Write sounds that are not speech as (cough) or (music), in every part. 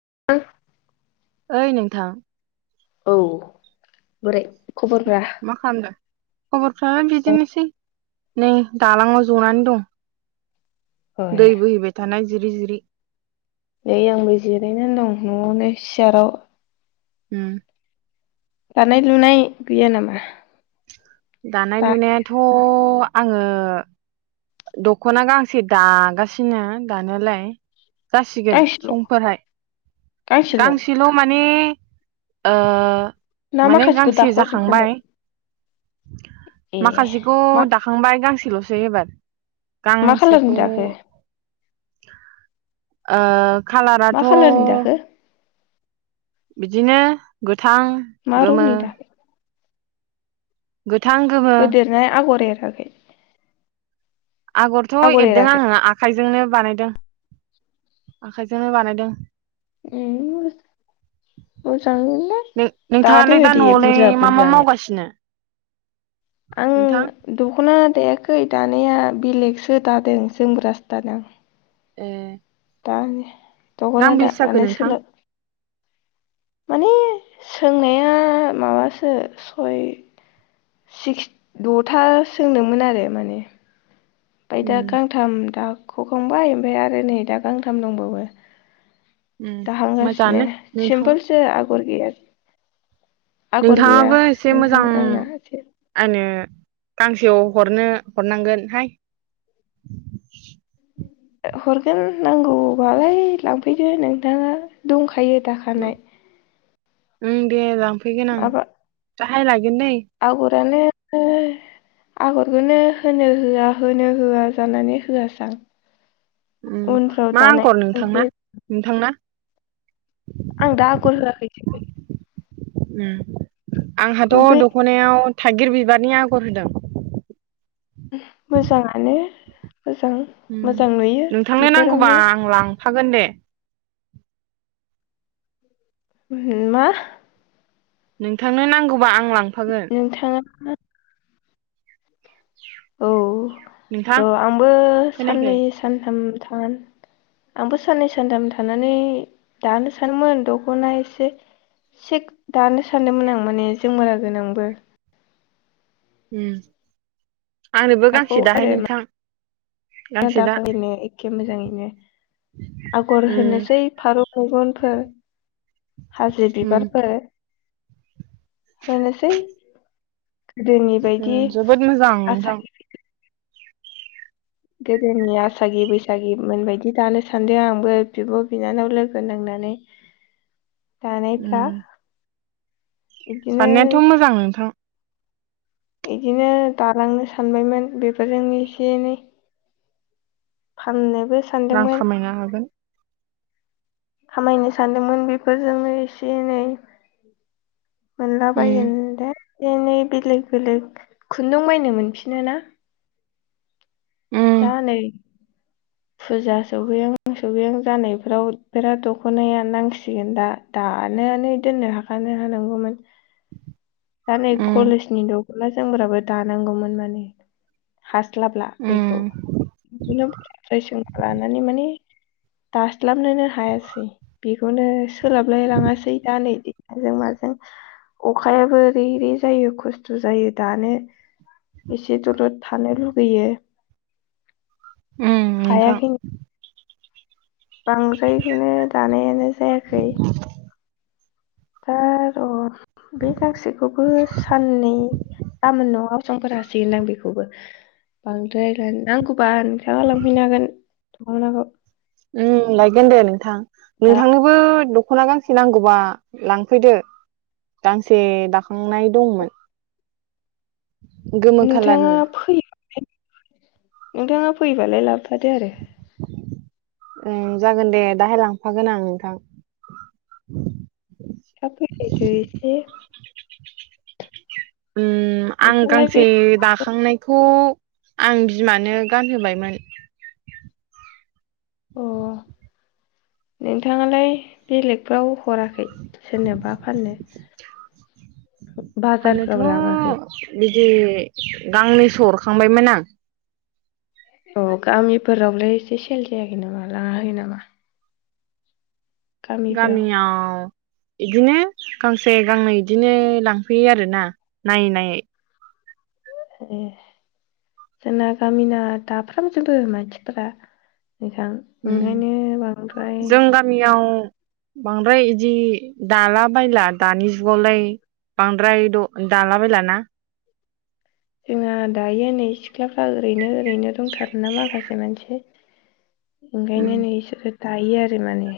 (inaudible) ओइ नोंथां औ बोरै खबरफ्रा? मा खालामदों खबर खाया (unintelligible) बिजोंनोसै नै दालङाव जनानै दं। दै बोहैबाय थानाय जिरि जिरि नै आंबो जिरायनानै दं नवावनो सियाराव उम दानाय लुनाय गैया नामा? दानाय दा लुनायाथ' आंङो दखना गांसे दागासिनो दानायालाय। जासिगोन गांसेल' सफोरहाय गांसेल माने ओ ना माने माखासेखौ गांसे दाख'जोबखांबाय जाखांबाय ए माखासेखौ मा दाखांबाय गांसेल एबार मा खालारनि गांसेखौ दाखो? (inaudible) ओ मा खालाराथ' खालारनि दाखो बिदिनो गोथां, मा गोमो रंनि दाखो गोथां गोमो होदेरनाय आगर एर (inaudible) आगरथ एरदों आंङो आ आखाइजोंनो बानायदों आखाइजोंनो बानायदों। उम मोजाङैनो नोंथाङालाय दादो दा दे न'आवलाय बुरजा मा मा बुरजानो। मावगासिनो आं नोंथां दखना दायाखै दानाया बेलेगसो दादों जोमग्रासो दादों। ए दानि दखना गांबेसे जाखो दानो नोंथां सोलाब होय सोंनाया माबासो सय सिक्स दथा सोंदोंमोन आरो माने ओमफाय दा उम गांथाम दा खखांबाय ओमफफ्राय आरो नै दा गांथाम दंबावो उम दाहांगासिनो मोजाङानो नोंथाङा सिम्पोलसो आ गर गैया आगर गैया नोंथाङाबो एसे नोंथां मोजां आंना एसे आनो गांसेयाव हरनो हरनांगोन हाय ओ हरगोन नांगौबालाय लांफैदो नोंथाङा दंखायो दाखानाय उम दे लां फैगोन आं दाहाय लाय गोन दै रानो आगरखौनो होनो होआ होनो होआ जानानै होआसै आं ओम उनफ्राव मा दानाय आंगर खनसे नोंथांना नोंथांना? आं दा आगर होआखै ओम आंहाथ' बे दख'नायाव थाइगिर बिबारनि आगर होदों ओम मोजाङानो मोजां उम मोजां नुयो नोंथांनो नांगौबा बेफोरावनो आं लांफागोन दे उह मा? नोंथांनो नांगौबा आं लांफागोन नोंथाङा औ नोंथां र' आंबो खोनायाखै साननै सानथाम थान आंबो साननै सानथाम थानानै दानो सानोमोन दख'ना एसे सेग दानो सानदोंमोन आं माने जों मोराजों नोंबो उम आंनोबो गांसे दाहाय नोंथां दा दाख्लैनो एखे मोजाङैनो आगर उम होनोसै फारौ मेगनफोर हाजो उम बिबारफोर (inaudible) होनोसै गोदोनि ओम बायदि जोबोद मोजां नोंथां आसागि गोदोनि आसागि बैसागि मोनबायायदि दानो सानदों आंबो बिब' बिनानाव लोगो नांनानै दानायफ्रा उम इदिनो साननायाथ' मोजां नोंथां। इदिनो दालांनो सानबायमोन बेफोरजोंनो एसे एनै। फाननो रां खामायनो हागोन। खामायनो सानदोंमोन बेफोरजोंनो एसे एनै। मोनला बायो उम एन्दे एनै बेलेक बेलेक खुन्दुं बायनो मोनफिनो ना उम दा नै फुजा सौफैहां सौफैहां जानायफोराव बिराद दख'नाया नांसिगोन दा दानो दानानै दोननोहाखानो हानांगौमोन। जा नै उम कलेज नि द खना जोमग्राबो दानांगौमोन-मोन हार हास्लाबला बेखौ। उम बिदिनो सोंना लानानै माने दास्लाबनोनो हायासै बेखौनो सोलाबलाय लाङासै दा नै अखाजों माजों अखायाबो रि रि जायो खस्थ' जायो दानो। एसे दलथ थानो लुबैयो बैयो उम नोंथां। बांद्रायखौनो दानायानो जायाखै। ओ र बे गासैखौबो साननै गामोन न'आव फोर हासिगोनदां बेखौबो। बांद्राय आं बा नोंथाङा लांफैनो हागोन। दखनाखौ उम लायगोन दे नोंथां। दा नोंथांनोबो दख'ना गांसे नांगौबा लांफैदो, गांसे दाखांनाय दंमोन। गोमो नोंथाङा खालारनि फैया खै नोंथाङा फैयोबालाय लाबो फादो आरो। ओम जागोन दे दाहाय लांफागोन आं नोंथां। थाब फैलाय दो एसे। (unintelligible) ओम आं नोंथाङालाय गांसे बे दाखांनायखौ आं बिमानो गानहोबायमोन। अ नोंथाङालाय बेलेगफ्राव हराखै? सोरनोबा फाननो बाजारफ्राव लाङाखै? जि गांनैसो हरखांबायमोन आं। अ गामिफोरावलाय एसे सेल जायाखै नामा लाङाखै नामा? गामिफोराव गामियाव इदिनो गांसे गांनै बिदिनो लांफैयो आरोना नायै नायै। ए जोंना गामिना दाफ्रामजोबो मानसिफोरा। नोंथां उम ओंखायनो बांद्राय जों गामियाव बांद्राय इदि दाला बायला दानि जुगावलाय बांद्राय द दाला बायलाना। जोंहा दायो नै सिख्लाफ्रा ओरैनो ओरैनो दंथारो ना माखासे मानसि। उम ओंखायनो नै दायो आरो माने।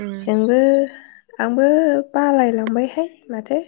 उम जोंबो आंबो बालायलांबायहाय माथो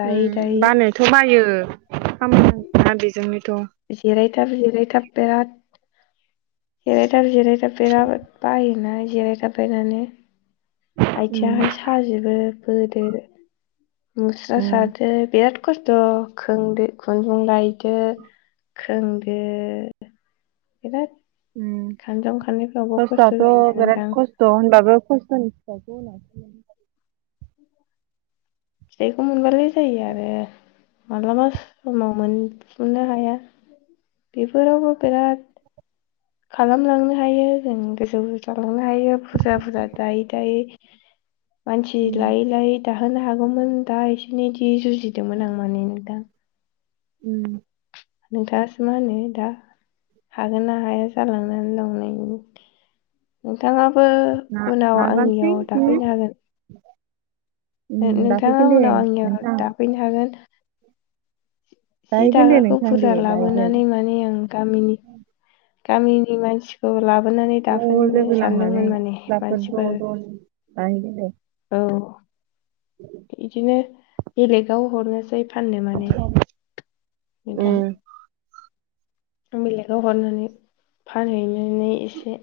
दायै ओम दायै बानायाथ' बायो। (unintelligible) बेजोंनोथ' जिराय थाब जिराय थाब बिराद (unintelligible) दा जिरायथाब बिराद बायोना। जिराय थाबायनानै उम आथिहाय साजोबो। (unintelligible) मुस्रा उम सादो बिराद खस्थ' खोन खुन्दुं लायदो खोंदो बिराद ओम खानजं खाननायफ्रावबो खस्थ' खस्थआथ' जायोना बिराद नोंथां खस्थ' होनबाबो खस्थ'नि फिथाइखौ उनावसो मोन (unintelligible) फिथाइखौ मोनबालाय जायो आरो। मालाबा समाव मोनफुंनो हाया बेफोरावबो बिराद खालामलांनो हायो जों गोजौ जालांनो हायो। बुरजा बुरजा दायै दायै मानसि उम लायै लायै दा होनो हागौमोन दा इसिनि दि बिदोंमोन आं माने नोंथां। अम नोंथाङासो मा होनो दा हागोन ना हाया जालांनानै दं नै नोंथाङाबो ना उनाव नाजानोसै आंनियाव बिदिनो दाफैनो हागोन। उम ओ नोंथाङा लाफैगोन दे उनाव आंनियाव नोंथां दाफैनो हागोन जि लायहैगोन दे दाग्राखौ नोंथां दे बुरजा लायहैगोन लाबोनानै माने आं गामिनि गामिनि मानसिखौ ला बोनानै ज' दाफोननो लोगो नांनानै सानदोंमोन माने सिख्लाफोर ज' मानसिफोर ज' लायहैगोन दे औ बिदिनो बेलेगाव हरनोसै फाननो माने नोंथा उम आं बेलेगाव हरनानै फानहैनानै एसे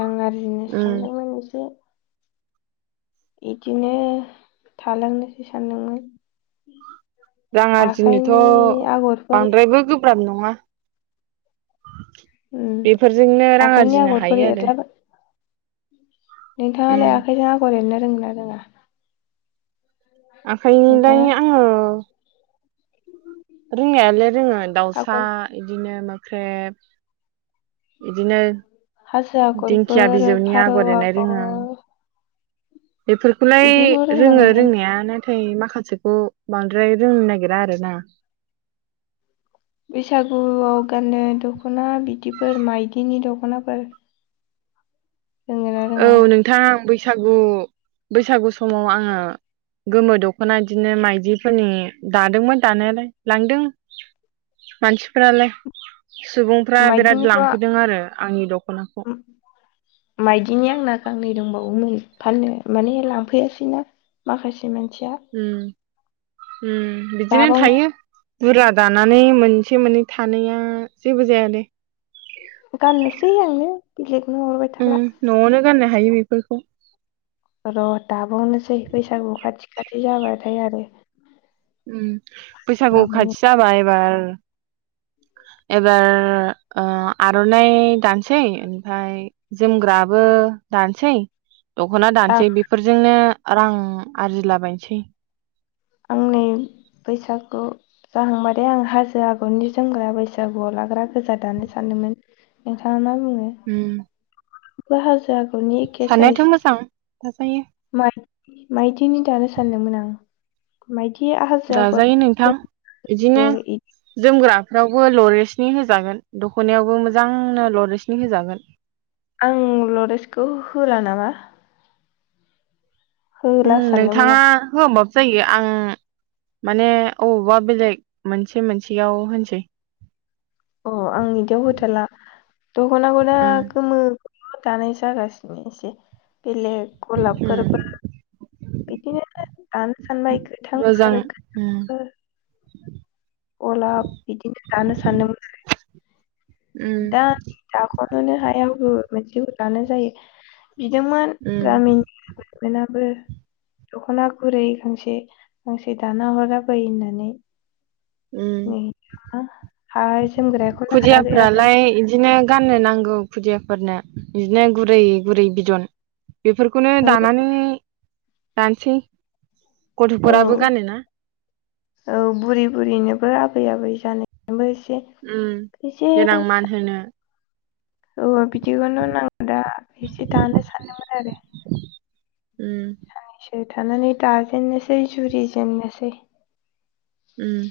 रां आरजिनो उम सानदोंमोन एसे इदिनो थालांनोसै सानदोंमोन। रां आखाइनि आरजिनोथ' आगरफोर बांद्रायबो गोब्राब नङा उम बेफोरजोंनो रां आखाइनि आरजिनो आगरफोर हायो आरो। एरलाबाय उम नोंथाङालाय आखायजों आगर एरनो रोंगो ना रोङा आखायनिलाय नोंथाङा आंङो रोंनायालाय रोंङो दाउसा आगर इदिनो मो ख्रेब हाजो दिंखिया आगरफोर बिजौनि फारौ एरनाय रोङो आगर आं बेफोरखौलाय बिदिखौ रोङो रोंनांगोन रोंनाया ना थाय माखासेखौ बांद्राय रोंनो नागिरा आरो ना। बैसागुआव गाननो दख'ना बिदिफोर मायदिनि दख'नाफोर रोङोना औ रोङा? नोंथां बै सागु बैसागु समाव आंङो गोमो दख'ना बिदिनो माइदिफोरनि दादोंमोन दानायालाय लांदों मानसिफोरालाय सुबुंफ्रा बिराद माइदिनिखौ लांफैदों आरो आंनि दख'नाखौ। माइदिनि आंना गांनै दंबावोमोन फाननो माने लांफैआसैना माखा से मोनसिया। अम बिदिनो थायो। बुरजा दानानै मोनसे मोननै थानाया जेबो जाया दे। गाननोसै आङो बेलेग उम न'आवनो गानो हायो बेफोरखौ। र' दाबावनोसै बैसागु खाथि खाथि जाबाथाय आरो। उम बैसागु लाबावनो खाथि जाबाय एबार । एबार ओ आर'नाइ दानोसै ओमफ्राय जोमग्राबो दानोसै दख'ना आं दानसै बेफोरजोंनो रां आरजिला बायनोसै । आंनि नै बैसागु जाहांबा थाय आं हाजो आगरनि जोमग्रा बैसागुआव लाग्रा गोजा दानो सानदोमोन नोंथाङा मा उम बाहागो थानोयाथ' मोजां थाजायो । माइदिनि दानो सानदोंमोन आं माइ दाजायो नोंथां इदिनो जोमफु आरो इदि जोमग्रा फोरावबो लरेसनि होजागोन दख'नायावबो मोजांनो लरेसनि होजागोन । आं लरेेजखौ होला नामा उम होला सानदोंमोन नोंथाङा आं होआ ओमबाबो जायो । आं माने अबावबा बेलेग मोनसे मोनसेयाव होनसै । अ आं इदियाव होथ'ला दख'नाखौदा उम गोमो मा दानाय जागासिनो एसे । बेलेग उम गलाबफोरबो बिदिनो दानो सानबाय गोथां मोजां आरो (unintelligible) उम बो । गलाब बिदिनो दानो सानदोंमोन आरो उम दा दाख'नोनो हाया बबे मोनसे दानो जायो । बिदोंमोन उम गामिनि आबैमोनाबो दख'ना गुरै गांसे गांसे दाना हर आबै होननानै । हाय उम जोमग्राखौनो हायाखै आरो खुदियाफ्रालाय इदिनो गाननो ना? नांगौ खुदियाफोरनो बिदिनो गुरै गुरै बिदन बेफोरखौनो औ दानानै दानोसै औ गथ'फोराबो गानोना बुरैनोबो आबै आबै जानायनोबो इ उम देनां मान होनो । औ बिदिखौनो नांगौ दा एसे दानो सानदोंमोन आरो उम थानानै दाजेननोसै जुरि जेननोसै उम